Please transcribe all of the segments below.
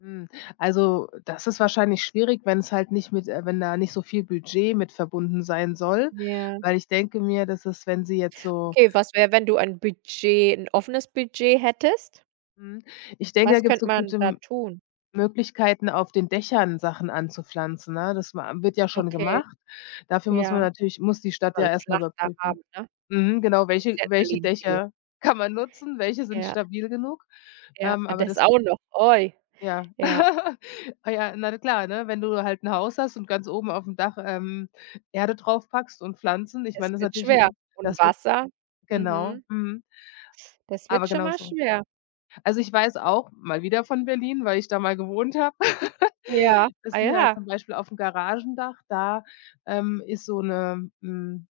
Hm, also, das ist wahrscheinlich schwierig, wenn's halt nicht mit äh, wenn da nicht so viel Budget mit verbunden sein soll, Ja. weil, ich denke mir, dass es wenn sie jetzt so Okay, was wäre, wenn du ein Budget 'n offenes Budget hättest? Hm, ich denke, da Was gibt's könnte so man gute da M tun? Möglichkeiten, auf den Dächern Sachen anzupflanzen, ne? Das man am wird ja schon Okay, gemacht. Dafür muss man ja. natürlich muss die Kann Stadt man ja 'n erst mal Flachdach überprüfen haben, ne? Mhm, genau. Gibt's Welche ja in welche Berlin viele. Dächer kann man nutzen? Welche sind Ja. stabil genug? Ja, Ähm, ah, aber das das auch noch, oi. Ja. Ja. Ah, ja, na klar, ne, wenn du halt 'n Haus hast und ganz oben auf dem Dach, ähm, Erde draufpackst und Pflanzen, ich Das meine, das ist wird natürlich schwer. 'n Und Das wird Wasser. Genau. Mhm. Mhm. Das wird Aber schon genau mal so. schwer. Also, ich weiß auch- mal wieder von Berlin, weil ich da mal gewohnt habe- Ja, ah, dass die halt zum ja. Beispiel aufm Garagendach da, ähm, ist so 'ne hm,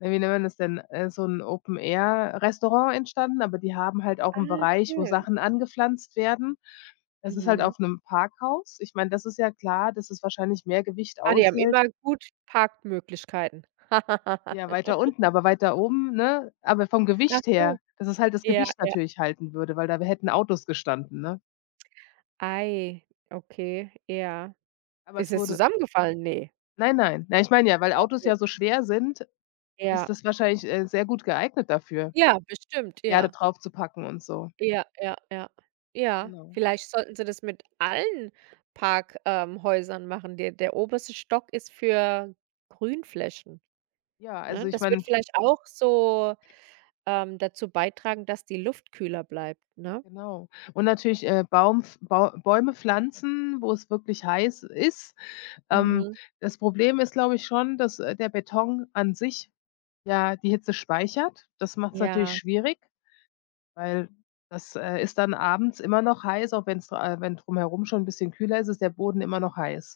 äh, wie nennt man das denn, äh, so 'n Open-Air-Restaurant entstanden, aber die haben halt auch 'n Ah, Bereich, wo schön. Sachen angepflanzt werden. Das ist halt Mhm. auf 'nem Parkhaus. Ich meine, das ist ja klar, dass es wahrscheinlich mehr Gewicht Ah, die haben aushält. immer gut Parkmöglichkeiten. Ja, weiter unten, aber weiter oben, ne aber vom Ach Gewicht so. her, dass es halt das Ja, Gewicht ja. natürlich halten würde, weil da w hätten Autos gestanden, ne? Ei, okay, ja. Aber Ist es das wurde zusammengefallen? Ne. Nein, nein. Nein, ich meine ja, weil Ach Autos so. ja so schwer sind, Ja. ist das wahrscheinlich, äh, sehr gut geeignet dafür, Ja, bestimmt, Erde ja. draufzupacken und so. Ja, ja, ja, ja. Genau. Vielleicht sollten sie das mit allen Park, ähm, Häusern machen. Der der oberste Stock ist für Grünflächen, Ja, also, ne? ich Das würde meine vielleicht auch so, ähm, dazu beitragen, dass die Luft kühler bleibt, ne? Genau. Und natürlich, äh, Baum pf Bau Bäume pflanzen, wo es wirklich heiß ist. Ähm, Mhm. das Problem ist, glaube ich, schon, dass, äh, der Beton an sich ja die Hitze speichert. Das macht's natürlich Ja. schwierig, weil das, äh, ist dann abends immer noch heiß, auch wenn's äh, wenn drumherum schon 'n bisschen kühler ist, ist der Boden immer noch heiß.